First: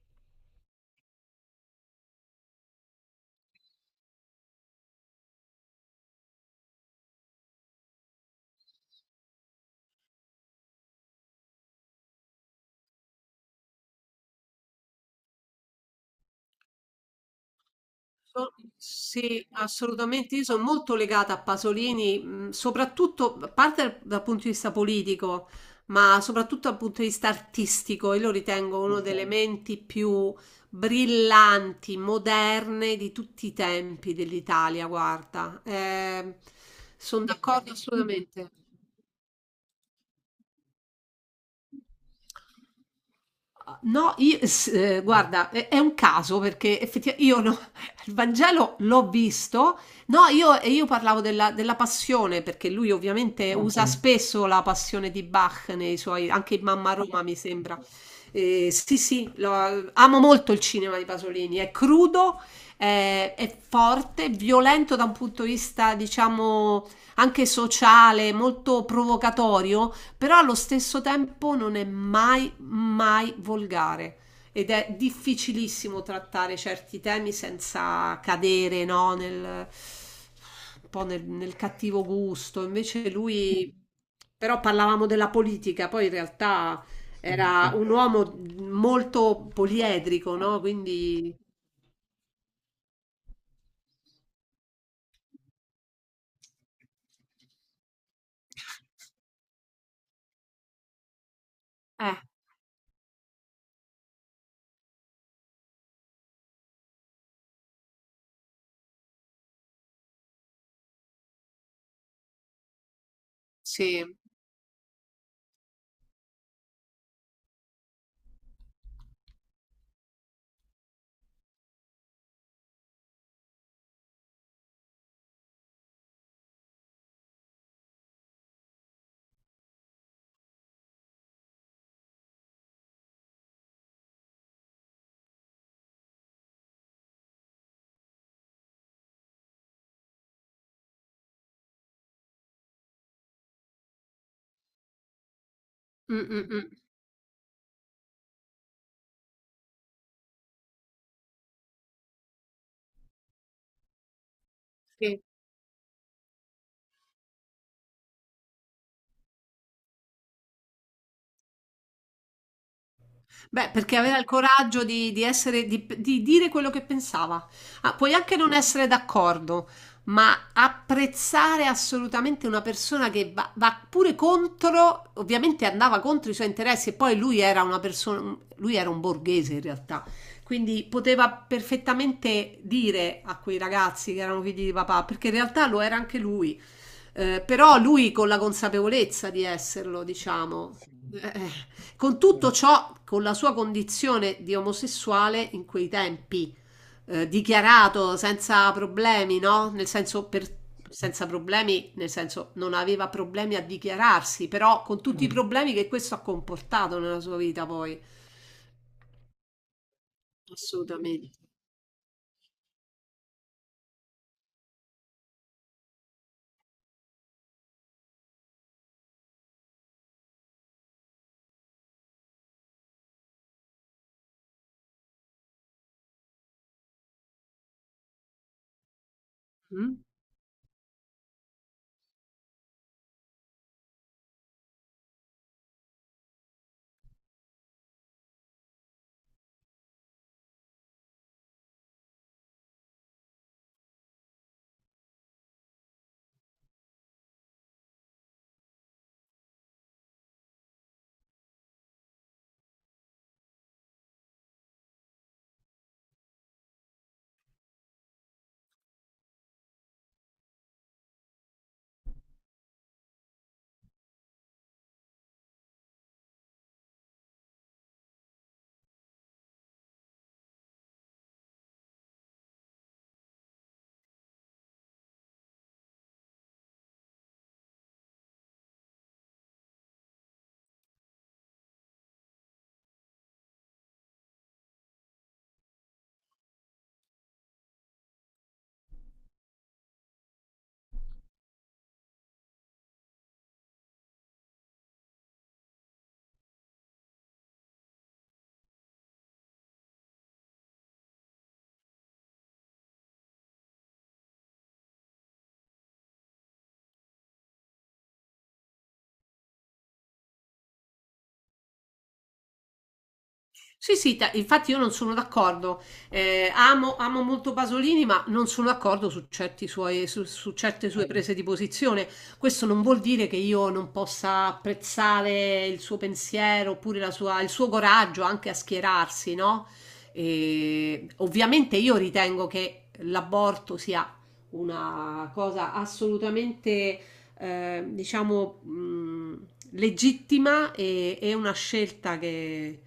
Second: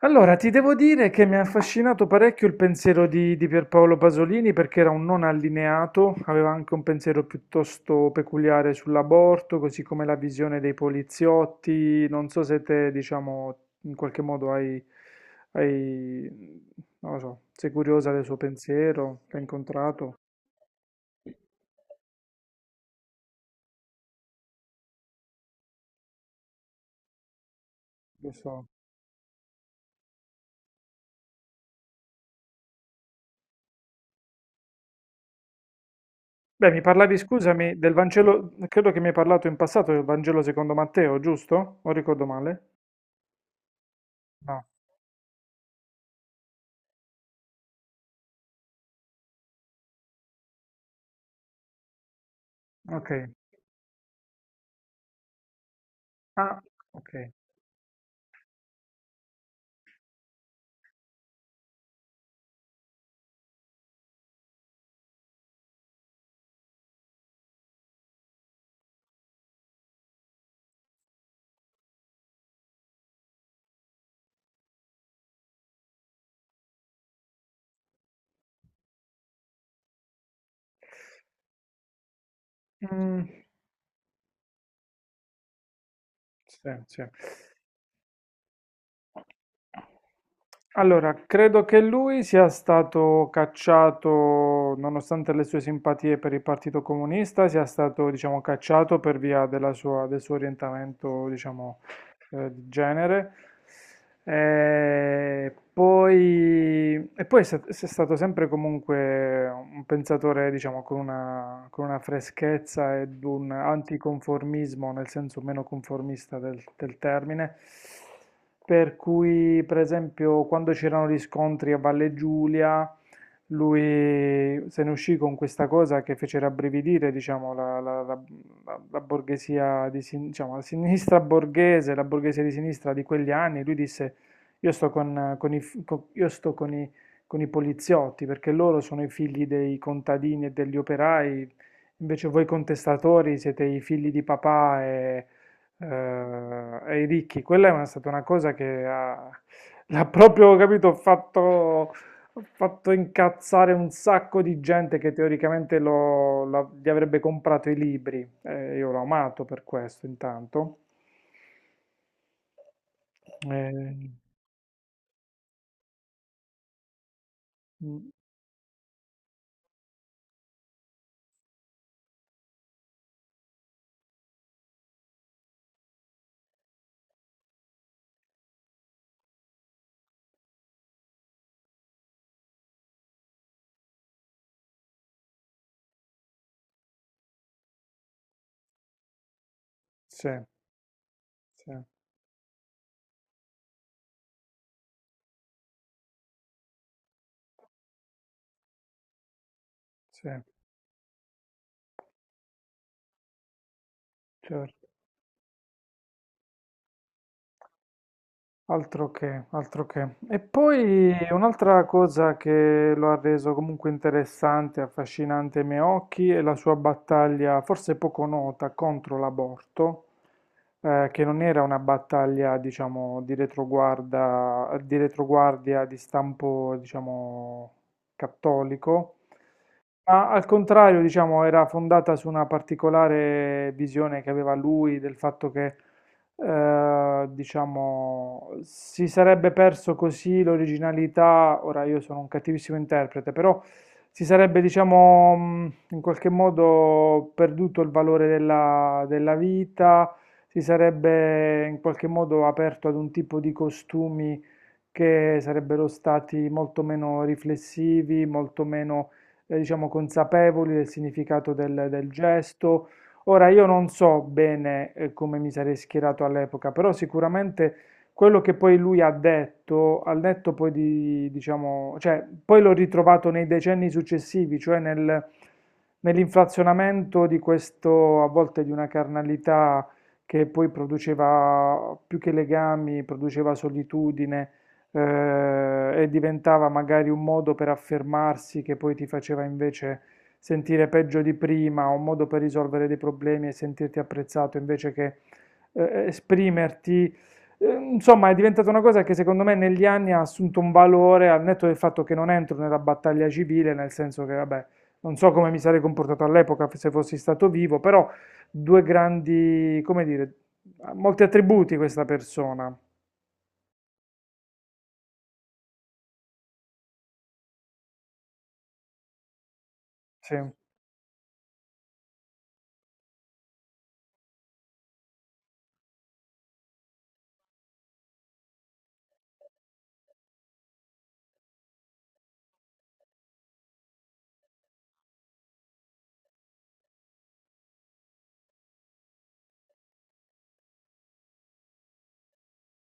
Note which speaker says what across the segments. Speaker 1: Allora, ti devo dire che mi ha affascinato parecchio il pensiero di Pierpaolo Pasolini perché era un non allineato, aveva anche un pensiero piuttosto peculiare sull'aborto, così come la visione dei poliziotti. Non so se te, diciamo, in qualche modo hai, hai- non lo so, sei curiosa del suo
Speaker 2: So-
Speaker 1: pensiero, l'hai
Speaker 2: Sì,
Speaker 1: incontrato,
Speaker 2: assolutamente. Io sono molto legata a Pasolini, soprattutto a parte dal punto di vista politico, ma soprattutto dal punto di vista artistico. Io lo
Speaker 1: lo so.
Speaker 2: ritengo uno delle Ok. menti più brillanti, moderne di tutti i tempi dell'Italia. Guarda,
Speaker 1: Beh, mi parlavi,
Speaker 2: sono d'accordo
Speaker 1: scusami, del
Speaker 2: assolutamente.
Speaker 1: Vangelo, credo che mi hai parlato in passato del Vangelo secondo Matteo, giusto? O ricordo male?
Speaker 2: No, io,
Speaker 1: No,
Speaker 2: guarda, è un caso perché effettivamente io no- il Vangelo l'ho visto, no, io, e io parlavo della passione perché lui
Speaker 1: ok.
Speaker 2: ovviamente usa Ok. spesso la passione di Bach nei suoi, anche in
Speaker 1: Ah,
Speaker 2: Mamma
Speaker 1: ok.
Speaker 2: Roma mi sembra. Sì, sì, amo molto il cinema di Pasolini, è crudo, è forte, violento da un punto di vista, diciamo, anche sociale, molto provocatorio, però allo stesso tempo non è mai, mai volgare ed è difficilissimo trattare certi temi senza cadere, no, un po' nel cattivo gusto. Invece
Speaker 1: Mm,
Speaker 2: lui, però parlavamo della politica, poi in
Speaker 1: sì,
Speaker 2: realtà
Speaker 1: sì.
Speaker 2: era un uomo molto poliedrico, no?
Speaker 1: Allora,
Speaker 2: Quindi,
Speaker 1: credo che lui sia stato cacciato, nonostante le sue simpatie per il Partito Comunista, sia stato, diciamo, cacciato per via del suo orientamento, diciamo,
Speaker 2: eh,
Speaker 1: di genere. E poi, se è stato sempre comunque un pensatore, diciamo, con una, freschezza ed un
Speaker 2: sì.
Speaker 1: anticonformismo, nel senso meno conformista del termine. Per cui, per esempio, quando c'erano gli scontri a Valle Giulia, lui se ne uscì con questa cosa che fece rabbrividire, diciamo, la, la- la- la- la borghesia di sin- diciamo, la sinistra borghese, la borghesia di sinistra di quegli anni. Lui disse: Io sto con i, f- co- io sto con i poliziotti perché loro sono i figli dei contadini e degli operai, invece voi contestatori siete i figli di papà e,
Speaker 2: Mm, mm, mm.
Speaker 1: eh, e i ricchi. Quella è stata una cosa che l'ha proprio, capito, fatto ho fatto incazzare un sacco di gente che
Speaker 2: Sì.
Speaker 1: teoricamente gli avrebbe comprato i libri. Io l'ho amato per questo, intanto.
Speaker 2: Beh,
Speaker 1: Eh,
Speaker 2: perché aveva il coraggio di essere, di dire quello che pensava. Ah,
Speaker 1: mm,
Speaker 2: puoi anche non essere d'accordo, ma apprezzare assolutamente una persona che va, va pure contro, ovviamente andava contro i suoi interessi e poi lui era una persona, lui era un borghese in realtà, quindi poteva perfettamente dire a quei ragazzi che erano figli di papà, perché in realtà lo era anche lui. Però lui con la consapevolezza di esserlo,
Speaker 1: sì,
Speaker 2: diciamo. Eh,
Speaker 1: sì,
Speaker 2: con tutto ciò, con la sua condizione di omosessuale in quei tempi, dichiarato senza problemi, no?
Speaker 1: sì,
Speaker 2: Senza problemi, nel senso non aveva problemi a dichiararsi, però
Speaker 1: certo.
Speaker 2: con tutti i Mm. problemi che questo ha comportato nella sua vita poi.
Speaker 1: Altro che, altro che. E poi
Speaker 2: Assolutamente.
Speaker 1: un'altra cosa che lo ha reso comunque interessante, affascinante ai miei occhi è la sua battaglia, forse poco nota, contro l'aborto, che non era una battaglia, diciamo, di retroguardia di stampo, diciamo, cattolico,
Speaker 2: Mm?
Speaker 1: ma al contrario, diciamo, era fondata su una particolare visione che aveva lui del fatto che, diciamo, si sarebbe perso così l'originalità. Ora io sono un cattivissimo interprete, però si sarebbe, diciamo, in qualche modo perduto il valore della vita, si sarebbe in qualche modo aperto ad un tipo di costumi che sarebbero stati molto meno riflessivi, molto meno, diciamo, consapevoli del significato del gesto. Ora, io non so bene, come mi sarei schierato all'epoca, però sicuramente quello che poi lui ha detto, al netto poi di, diciamo, cioè, poi l'ho ritrovato nei decenni successivi, cioè nell'inflazionamento di questo, a volte di una carnalità che poi produceva più che legami, produceva solitudine e diventava magari un modo per affermarsi che poi ti faceva invece sentire peggio di prima, o un modo per risolvere dei problemi e sentirti apprezzato invece che esprimerti. Insomma, è diventata una cosa che secondo me negli anni ha assunto un valore al netto del fatto che non entro nella battaglia civile, nel senso che, vabbè, non so come mi sarei comportato all'epoca se fossi stato vivo, però due grandi, come dire, ha molti attributi questa persona.
Speaker 2: Sì, sì, infatti io non sono d'accordo. Amo, amo molto Pasolini, ma non sono d'accordo su
Speaker 1: Sì,
Speaker 2: su certe sue prese di posizione. Questo non vuol dire che io non possa apprezzare il suo pensiero oppure il suo coraggio anche a schierarsi, no? E ovviamente io ritengo che l'aborto sia una cosa assolutamente, diciamo, legittima e una scelta che,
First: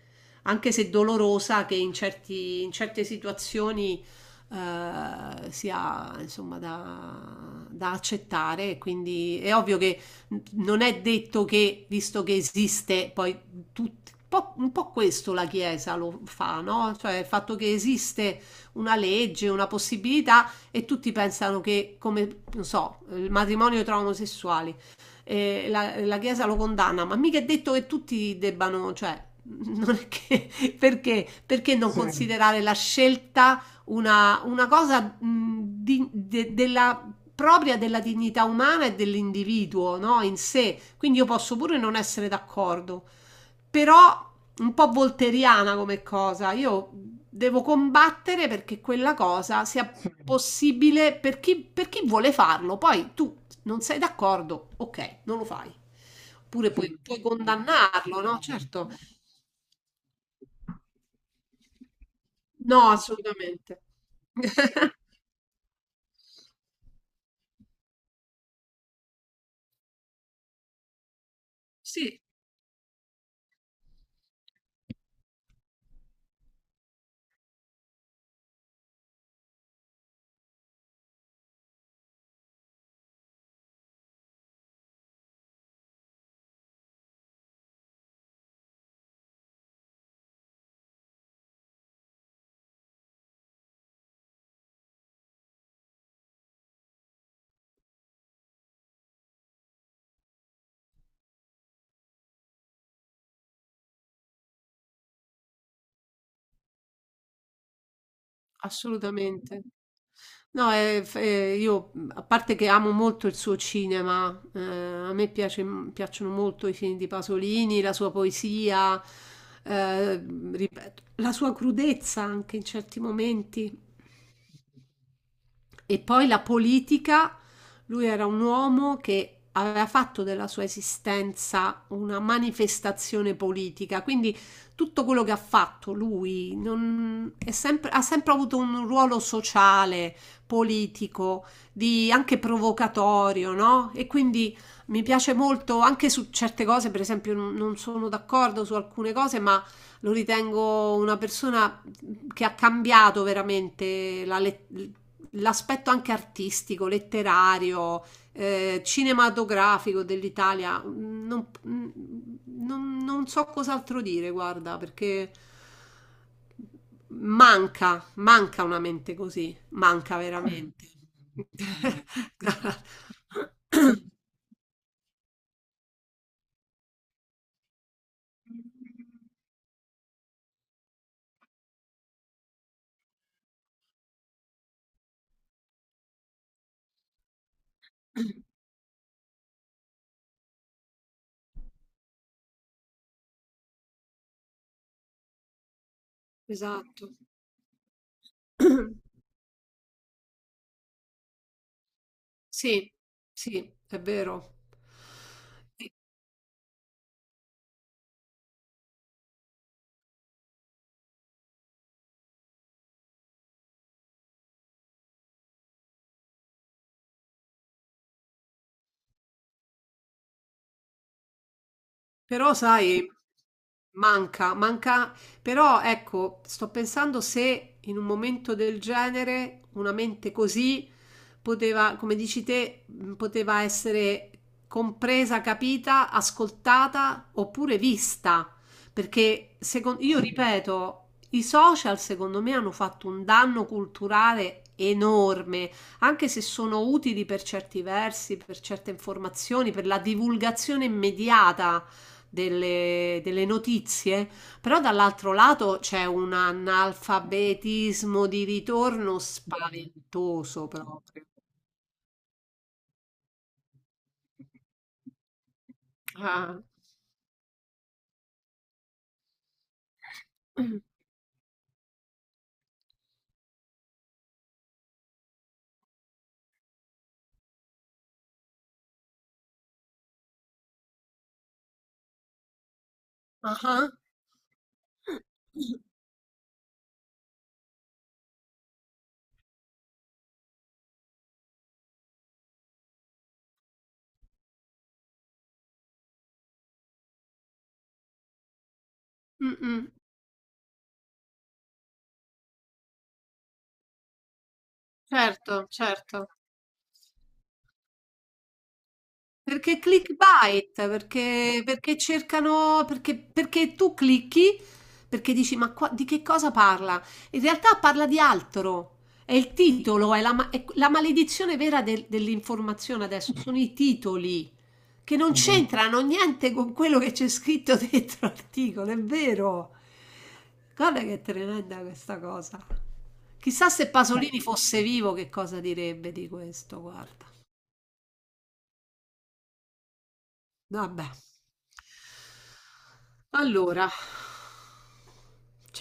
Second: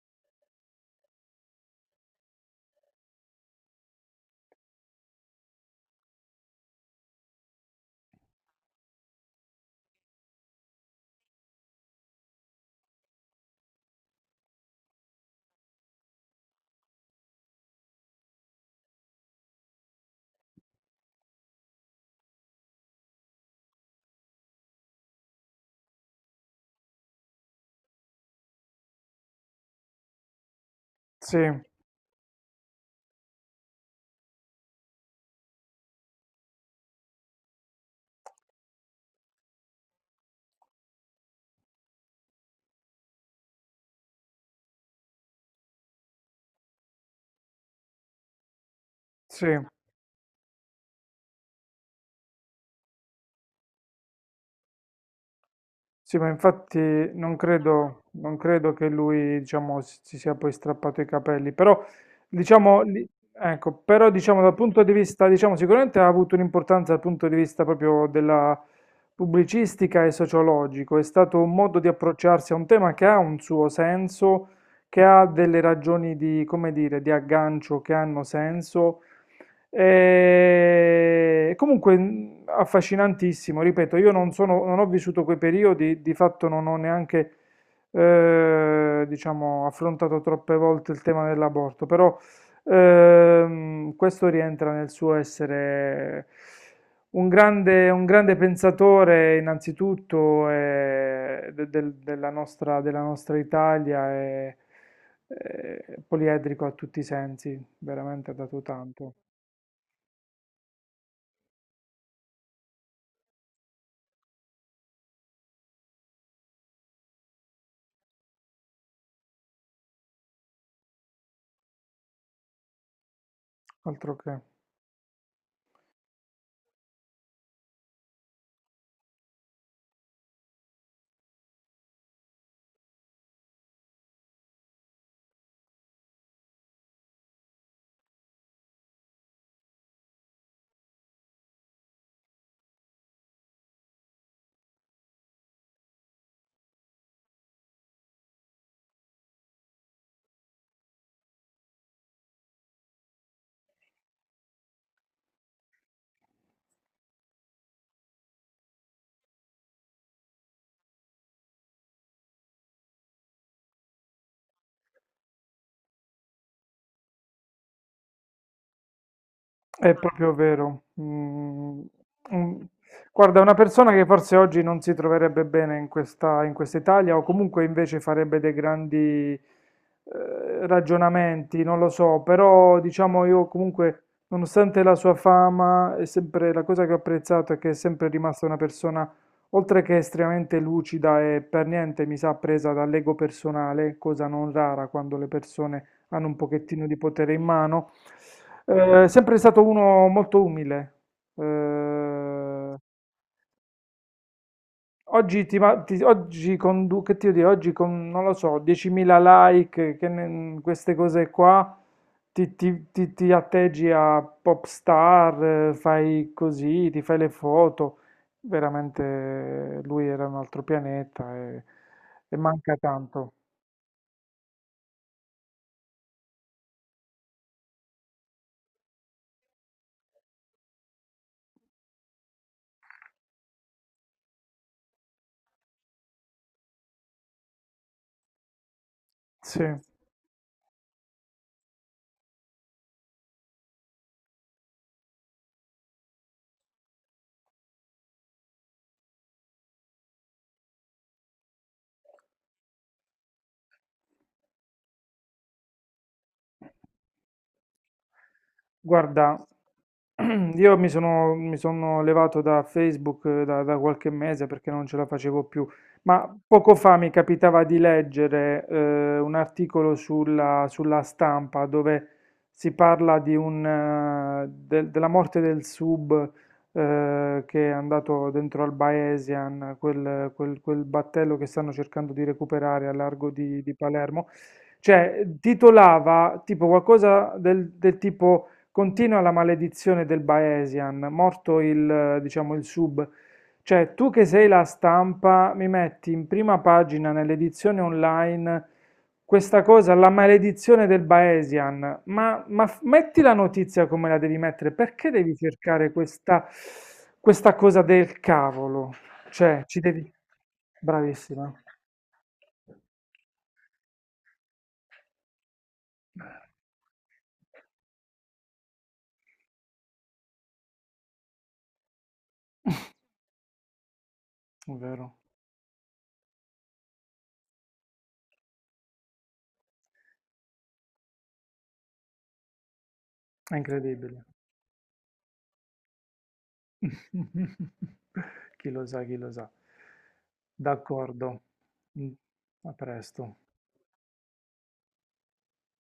Speaker 2: anche se dolorosa, che in in certe situazioni sia insomma da, da accettare. Quindi è ovvio che non è detto che, visto che esiste, poi tutti. Un po' questo la Chiesa lo fa, no? Cioè il fatto che esiste una legge, una possibilità e tutti pensano che, come, non so, il matrimonio tra omosessuali, la Chiesa lo condanna, ma mica è detto che tutti debbano, cioè, non è che,
Speaker 1: sì,
Speaker 2: perché non Sì. considerare la scelta una cosa propria della dignità umana e dell'individuo, no? In sé. Quindi io posso pure non essere d'accordo, però un po' volteriana come cosa. Io devo combattere perché quella
Speaker 1: sì.
Speaker 2: cosa sia Sì. possibile per chi vuole farlo. Poi tu non sei d'accordo? Okay, non lo fai.
Speaker 1: Sì, ma
Speaker 2: Oppure
Speaker 1: infatti
Speaker 2: puoi
Speaker 1: non credo,
Speaker 2: condannarlo,
Speaker 1: non
Speaker 2: no,
Speaker 1: credo che
Speaker 2: certo.
Speaker 1: lui, diciamo, si sia poi strappato i capelli, però, diciamo,
Speaker 2: No,
Speaker 1: ecco,
Speaker 2: assolutamente.
Speaker 1: però, diciamo, dal punto di vista, diciamo, sicuramente ha avuto un'importanza dal punto di vista proprio della pubblicistica e sociologico, è stato un modo di
Speaker 2: Sì,
Speaker 1: approcciarsi a un tema che ha un suo senso, che ha delle ragioni di, come dire, di aggancio che hanno senso e comunque affascinantissimo, ripeto, io non sono, non ho vissuto quei periodi, di fatto non ho neanche, diciamo, affrontato troppe volte il tema dell'aborto, però questo rientra nel suo essere un grande pensatore innanzitutto della nostra Italia e poliedrico a tutti i sensi, veramente ha dato tanto.
Speaker 2: assolutamente. No, f io, mhmm, a parte che amo molto il suo cinema, a me piace mhmm, piacciono molto i film di Pasolini, la sua poesia, ripeto, la sua crudezza anche in certi momenti.
Speaker 1: Altro che.
Speaker 2: E poi la politica, lui era un uomo che aveva fatto della sua esistenza una manifestazione politica, quindi tutto quello che ha fatto lui ha sempre avuto un ruolo sociale, politico, anche provocatorio, no? E quindi mi piace molto anche su certe cose, per esempio non sono d'accordo su alcune cose, ma lo ritengo una persona che ha cambiato veramente l'aspetto anche artistico, letterario, cinematografico dell'Italia, non, non so cos'altro dire, guarda, perché manca, manca una mente così,
Speaker 1: È
Speaker 2: manca
Speaker 1: proprio vero.
Speaker 2: veramente.
Speaker 1: Mm, mm. Guarda, una persona che forse oggi non si troverebbe bene in questa Italia o comunque invece farebbe dei grandi eh, ragionamenti, non lo so, però diciamo io comunque, nonostante la sua fama, è sempre, la cosa che ho apprezzato è che è sempre rimasta una persona, oltre che estremamente lucida e per niente mi sa presa dall'ego personale, cosa non rara quando le persone hanno un pochettino di
Speaker 2: Esatto.
Speaker 1: potere in mano. Sempre stato uno molto umile. Eh,
Speaker 2: Sì, sì, è vero.
Speaker 1: oggi, ti, ma- ti- oggi con, Che ti devo dire, oggi con, non lo so, 10.000 like, queste cose qua, ti atteggi a pop star, fai così, ti fai le foto. Veramente lui era un altro pianeta e
Speaker 2: Però
Speaker 1: manca
Speaker 2: sai,
Speaker 1: tanto.
Speaker 2: manca, manca, però ecco, sto pensando se in un momento del genere una mente così poteva, come dici te, poteva essere compresa, capita, ascoltata oppure vista, perché
Speaker 1: Sì.
Speaker 2: io ripeto, i social secondo me hanno fatto un danno culturale enorme, anche se sono utili per certi versi, per certe informazioni, per la divulgazione immediata delle notizie, però dall'altro lato c'è un analfabetismo di ritorno
Speaker 1: Guarda,
Speaker 2: spaventoso
Speaker 1: io mi
Speaker 2: proprio.
Speaker 1: sono, mi sono levato da Facebook da qualche mese perché non ce la facevo più, ma
Speaker 2: Ah,
Speaker 1: poco fa mi capitava di leggere un articolo sulla stampa dove si parla della morte del sub che è andato dentro al Baesian, quel battello che stanno cercando di recuperare a largo
Speaker 2: ah.
Speaker 1: di
Speaker 2: Ah.
Speaker 1: Palermo. Cioè, titolava tipo qualcosa del tipo Continua la maledizione del Baesian, morto il sub. Cioè, tu che sei la stampa, mi metti in prima pagina nell'edizione online
Speaker 2: Mm,
Speaker 1: questa
Speaker 2: mm,
Speaker 1: cosa, la maledizione del Baesian. Ma, metti la notizia come la devi mettere, perché devi
Speaker 2: certo,
Speaker 1: cercare
Speaker 2: certo.
Speaker 1: questa cosa del cavolo? Cioè,
Speaker 2: Perché
Speaker 1: ci devi.
Speaker 2: clickbait,
Speaker 1: Bravissima,
Speaker 2: perché cercano perché tu clicchi, perché dici: "Ma qua di che cosa parla?" In realtà parla di altro. È il titolo, è la ma è q la maledizione vera del dell'informazione adesso sono i titoli,
Speaker 1: è
Speaker 2: che
Speaker 1: vero.
Speaker 2: non Mh-mh. C'entrano niente con quello che c'è scritto dentro l'articolo, è vero. Guarda che tremenda questa cosa.
Speaker 1: È
Speaker 2: Chissà se.
Speaker 1: incredibile.
Speaker 2: Pasolini fosse vivo che cosa direbbe di questo, guarda.
Speaker 1: Chi lo sa, chi lo sa.
Speaker 2: Vabbè.
Speaker 1: D'accordo. Mm, A presto.
Speaker 2: Allora,